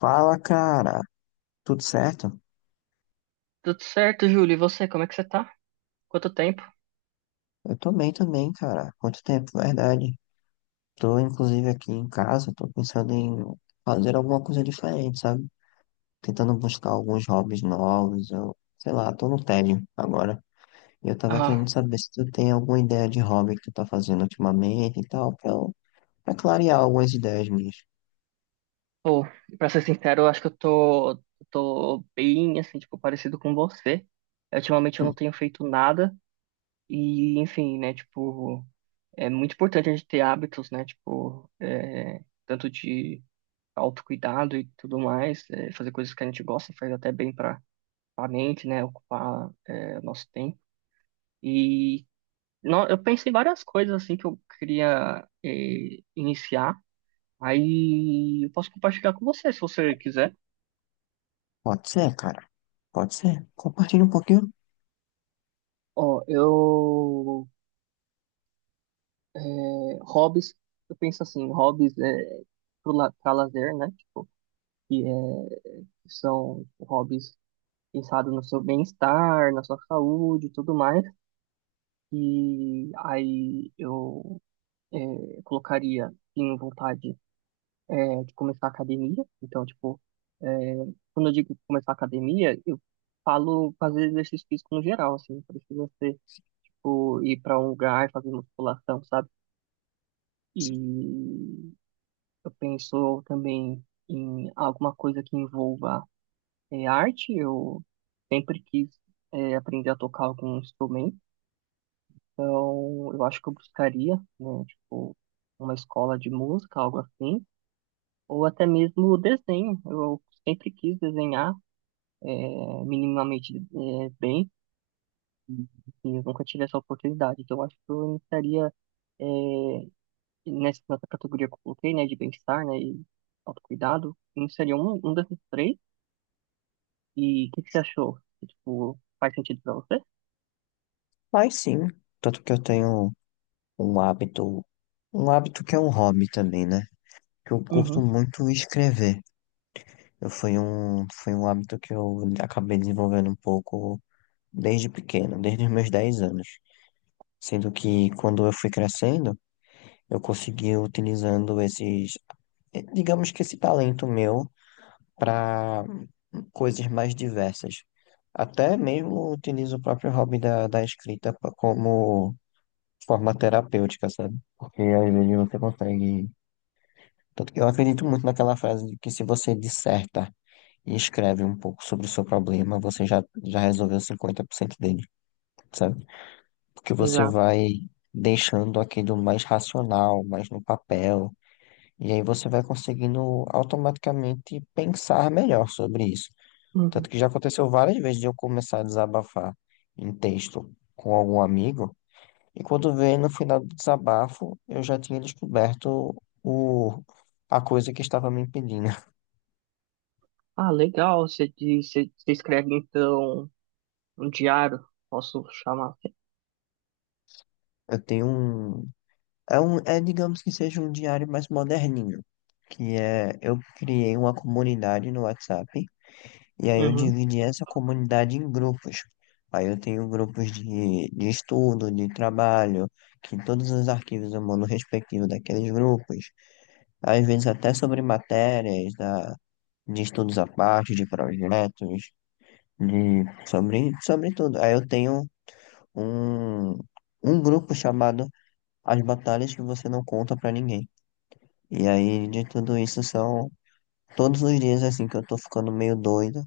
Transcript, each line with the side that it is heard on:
left: Fala, cara. Tudo certo?
right: Tudo certo, Júlio? E você, como é que você tá? Quanto tempo?
left: Eu tô bem também, cara. Quanto tempo, verdade. Tô, inclusive, aqui em casa. Tô pensando em fazer alguma coisa diferente, sabe? Tentando buscar alguns hobbies novos. Eu, sei lá, tô no tédio agora. E eu tava
right: Ah,
left: querendo saber se tu tem alguma ideia de hobby que tu tá fazendo ultimamente e tal, pra clarear algumas ideias minhas.
right: pô, Pra ser sincero, eu acho que eu tô bem, assim, tipo, parecido com você. Ultimamente eu
left: Hum.
right: não tenho feito nada e, enfim, né, tipo, é muito importante a gente ter hábitos, né, tipo, tanto de autocuidado e tudo mais, fazer coisas que a gente gosta faz até bem para a mente, né? Ocupar nosso tempo. E eu pensei várias coisas assim que eu queria iniciar. Aí eu posso compartilhar com você, se você quiser.
left: Pode ser, cara. Pode ser. Compartilha um pouquinho.
right: Ó, eu é, hobbies, eu penso assim, hobbies é para lazer, né? Tipo, que é, são hobbies pensados no seu bem-estar, na sua saúde, e tudo mais. E aí eu colocaria tenho vontade de começar a academia. Então, tipo, é, quando eu digo começar a academia, eu falo fazer exercício físico no geral, assim, não precisa ser, tipo, ir para um lugar, fazer musculação, sabe? E eu penso também em alguma coisa que envolva arte. Eu sempre quis aprender a tocar algum instrumento, então eu acho que eu buscaria, né, tipo, uma escola de música, algo assim, ou até mesmo o desenho. Eu sempre quis desenhar minimamente bem, e eu nunca tive essa oportunidade. Então, eu acho que eu iniciaria é, nessa categoria que eu coloquei, né, de bem-estar, né, e autocuidado, eu iniciaria um desses três. E o que, que você achou? Tipo, faz sentido pra você?
left: Mas sim. Tanto que eu tenho um hábito, um hábito que é um hobby também, né? Que eu curto
right: Uhum,
left: muito escrever. Eu foi um hábito que eu acabei desenvolvendo um pouco desde pequeno, desde os meus 10 anos. Sendo que quando eu fui crescendo, eu consegui utilizando digamos que esse talento meu para coisas mais diversas. Até mesmo utilizo o próprio hobby da escrita como forma terapêutica, sabe? Porque às vezes você consegue. Tanto que eu acredito muito naquela frase de que se você disserta e escreve um pouco sobre o seu problema, você já resolveu 50% dele, sabe? Porque você
right: exato.
left: vai deixando aquilo mais racional, mais no papel, e aí você vai conseguindo automaticamente pensar melhor sobre isso. Tanto
right: Uhum.
left: que já aconteceu várias vezes de eu começar a desabafar em texto com algum amigo, e quando veio no final do desabafo, eu já tinha descoberto o, a coisa que estava me impedindo.
right: Ah, legal. Você, você escreve então um diário, posso chamar assim.
left: Eu tenho um, É um, digamos que seja um diário mais moderninho, eu criei uma comunidade no WhatsApp e aí eu
right: Uhum.
left: dividi essa comunidade em grupos. Aí eu tenho grupos de estudo, de trabalho, que todos os arquivos eu mando respectivo daqueles grupos. Às vezes até sobre matérias, de estudos à parte, de projetos, sobre tudo. Aí eu tenho um, um grupo chamado As Batalhas que Você Não Conta Pra Ninguém. E aí de tudo isso são todos os dias assim que eu tô ficando meio doido.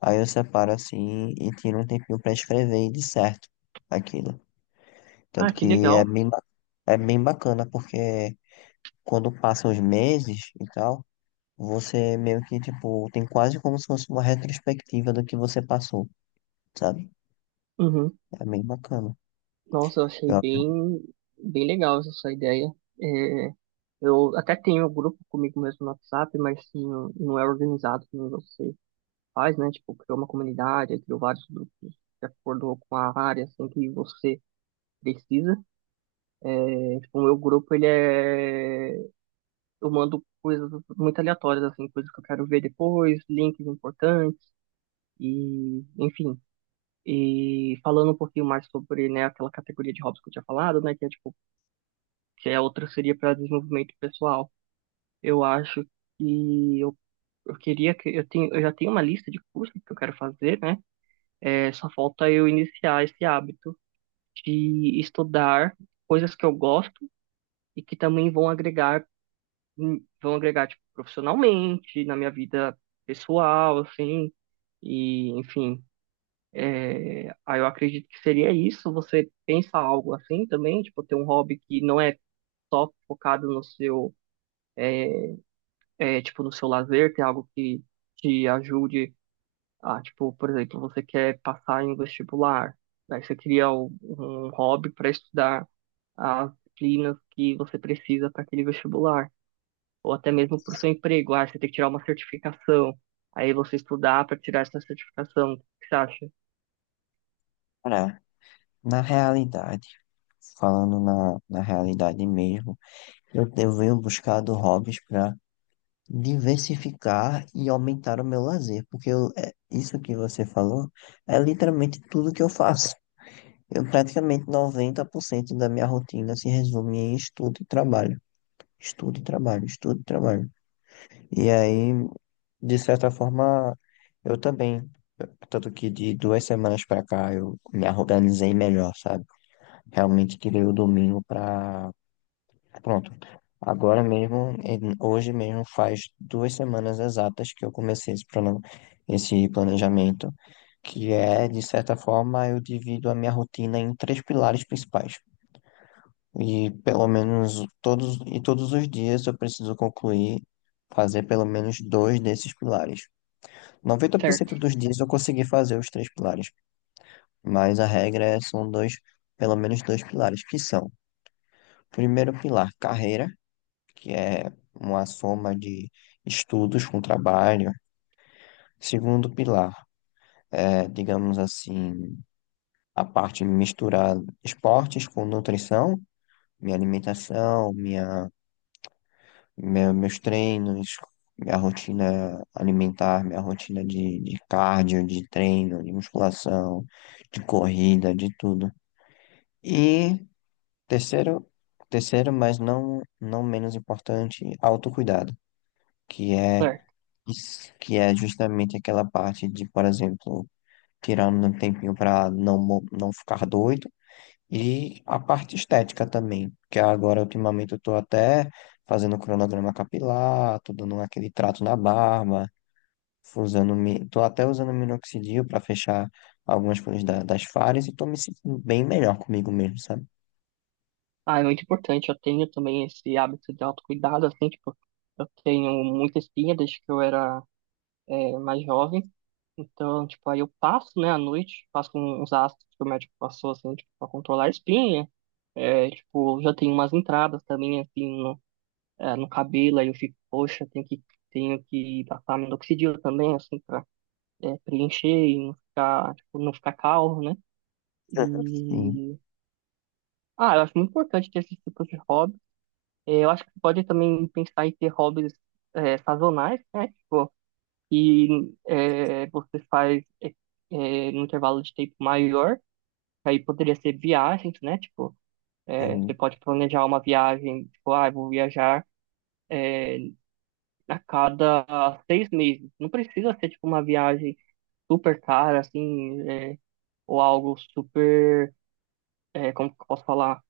left: Aí eu separo assim e tiro um tempinho pra escrever de certo aquilo.
right: Ah,
left: Tanto
right: que
left: que
right: legal.
left: é bem bacana porque quando passam os meses e tal, você meio que tipo tem quase como se fosse uma retrospectiva do que você passou, sabe?
right: Uhum.
left: É bem bacana.
right: Nossa, eu achei
left: Eu aprendi
right: bem, bem legal essa sua ideia. É, eu até tenho um grupo comigo mesmo no WhatsApp, mas assim, não, não é organizado como você faz, né? Tipo, criou uma comunidade, aí criou vários grupos de acordo com a área, assim, que você precisa. É, tipo, o meu grupo, ele é... Eu mando coisas muito aleatórias, assim, coisas que eu quero ver depois, links importantes e, enfim... E falando um pouquinho mais sobre, né, aquela categoria de hobbies que eu tinha falado, né, que é, tipo, que a outra seria para desenvolvimento pessoal. Eu acho que eu queria que eu tenho, eu já tenho uma lista de cursos que eu quero fazer, né? É, só falta eu iniciar esse hábito de estudar coisas que eu gosto e que também vão agregar tipo, profissionalmente, na minha vida pessoal, assim, e enfim. Aí eu acredito que seria isso. Você pensa algo assim também, tipo, ter um hobby que não é só focado no seu tipo, no seu lazer, ter algo que te ajude a, tipo, por exemplo, você quer passar em um vestibular, daí você cria um hobby para estudar as disciplinas que você precisa para aquele vestibular, ou até mesmo para o seu emprego, ah, você tem que tirar uma certificação, aí você estudar para tirar essa certificação, o que você acha?
left: a parar. Na realidade, falando na realidade mesmo, eu venho buscado hobbies diversificar e aumentar o meu lazer, porque isso que você falou é literalmente tudo que eu faço. Eu praticamente 90% da minha rotina se resume em estudo e trabalho. Estudo e trabalho, estudo e trabalho. E aí, de certa forma, eu também, tanto que de 2 semanas pra cá eu me organizei melhor, sabe? Realmente tirei o domingo pra. Pronto. Agora mesmo, hoje mesmo faz 2 semanas exatas que eu comecei esse plano, esse planejamento, que é, de certa forma, eu divido a minha rotina em três pilares principais. E pelo menos todos os dias eu preciso concluir, fazer pelo menos dois desses pilares. Noventa por
right: Certo,
left: cento dos dias eu consegui fazer os três pilares, mas a regra são dois, pelo menos dois pilares, que são, primeiro pilar, carreira, que é uma soma de estudos com trabalho. Segundo pilar, digamos assim, a parte de misturar esportes com nutrição, minha alimentação, meus treinos, minha rotina alimentar, minha rotina de cardio, de treino, de musculação, de corrida, de tudo. E terceiro, terceiro, mas não menos importante, autocuidado, que é
right: certo.
left: isso. Que é justamente aquela parte de, por exemplo, tirando um tempinho para não ficar doido, e a parte estética também, que agora ultimamente eu tô até fazendo cronograma capilar, tô dando aquele trato na barba, tô até usando minoxidil para fechar algumas coisas das falhas e tô me sentindo bem melhor comigo mesmo, sabe?
right: Ah, é muito importante, eu tenho também esse hábito de autocuidado, assim, tipo, eu tenho muita espinha desde que eu era mais jovem. Então, tipo, aí eu passo, né, à noite, passo com uns ácidos que o médico passou, assim, tipo, pra controlar a espinha. É, tipo, já tenho umas entradas também, assim, no, no cabelo, aí eu fico, poxa, tenho que passar minoxidil também, assim, pra preencher e não ficar, tipo, não ficar calvo, né?
left: Sim,
right: E... Ah, eu acho muito importante ter esse tipo de hobby. É, eu acho que pode também pensar em ter hobbies sazonais, né? Tipo, e você faz no intervalo de tempo maior, aí poderia ser viagens, né? Tipo, você
left: sim,
right: pode planejar uma viagem, tipo, ah, eu vou viajar é, a cada 6 meses. Não precisa ser, tipo, uma viagem super cara, assim, ou algo super, como que eu posso falar?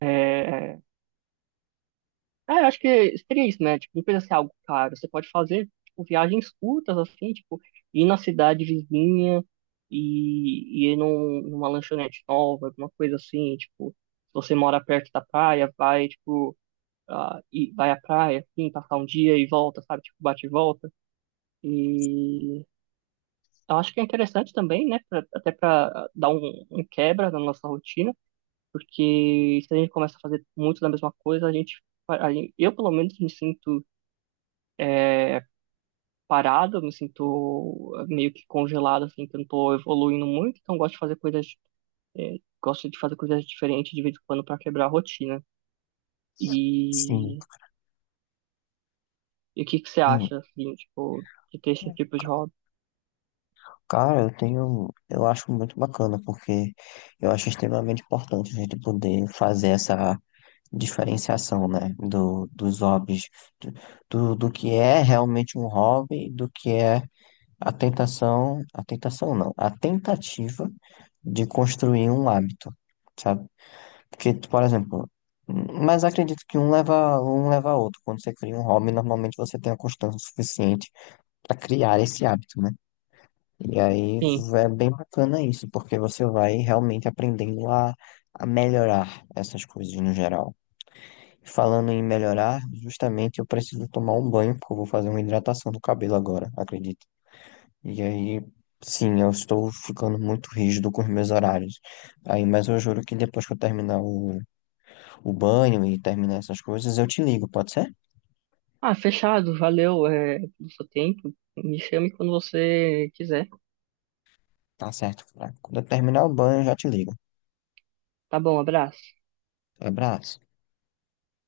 right: É, eu acho que seria isso, né? Tipo, não precisa ser algo caro. Você pode fazer, tipo, viagens curtas, assim, tipo, ir na cidade vizinha e ir num, numa lanchonete nova, alguma coisa assim, tipo, se você mora perto da praia, vai, tipo, ah, e vai à praia, assim, passar um dia e volta, sabe? Tipo, bate e volta. E eu acho que é interessante também, né? Até pra dar um, um quebra na nossa rotina, porque se a gente começa a fazer muito da mesma coisa, a gente, eu, pelo menos, me sinto é, parada, me sinto meio que congelado, assim, que eu não tô evoluindo muito, então gosto de fazer coisas, é, gosto de fazer coisas diferentes de vez em quando para quebrar a rotina.
left: sim.
right: E, e o que que você
left: Hum.
right: acha, assim, tipo, de ter esse tipo de hobby?
left: Cara, eu acho muito bacana, porque eu acho extremamente importante a gente poder fazer essa diferenciação, né, dos hobbies, do, do que é realmente um hobby, do que é a tentação não, a tentativa de construir um hábito, sabe? Porque, por exemplo, mas acredito que um leva a outro. Quando você cria um hobby, normalmente você tem a constância suficiente para criar esse hábito, né? E aí
right: Sim.
left: é bem bacana isso, porque você vai realmente aprendendo a melhorar essas coisas no geral. Falando em melhorar, justamente eu preciso tomar um banho, porque eu vou fazer uma hidratação do cabelo agora, acredito. E aí, sim, eu estou ficando muito rígido com os meus horários. Aí, mas eu juro que depois que eu terminar o banho e terminar essas coisas, eu te ligo, pode ser?
right: Ah, fechado, valeu, pelo seu tempo. Me chame quando você quiser.
left: Tá certo, cara. Quando eu terminar o banho, eu já te ligo.
right: Tá bom, abraço.
left: Abraço.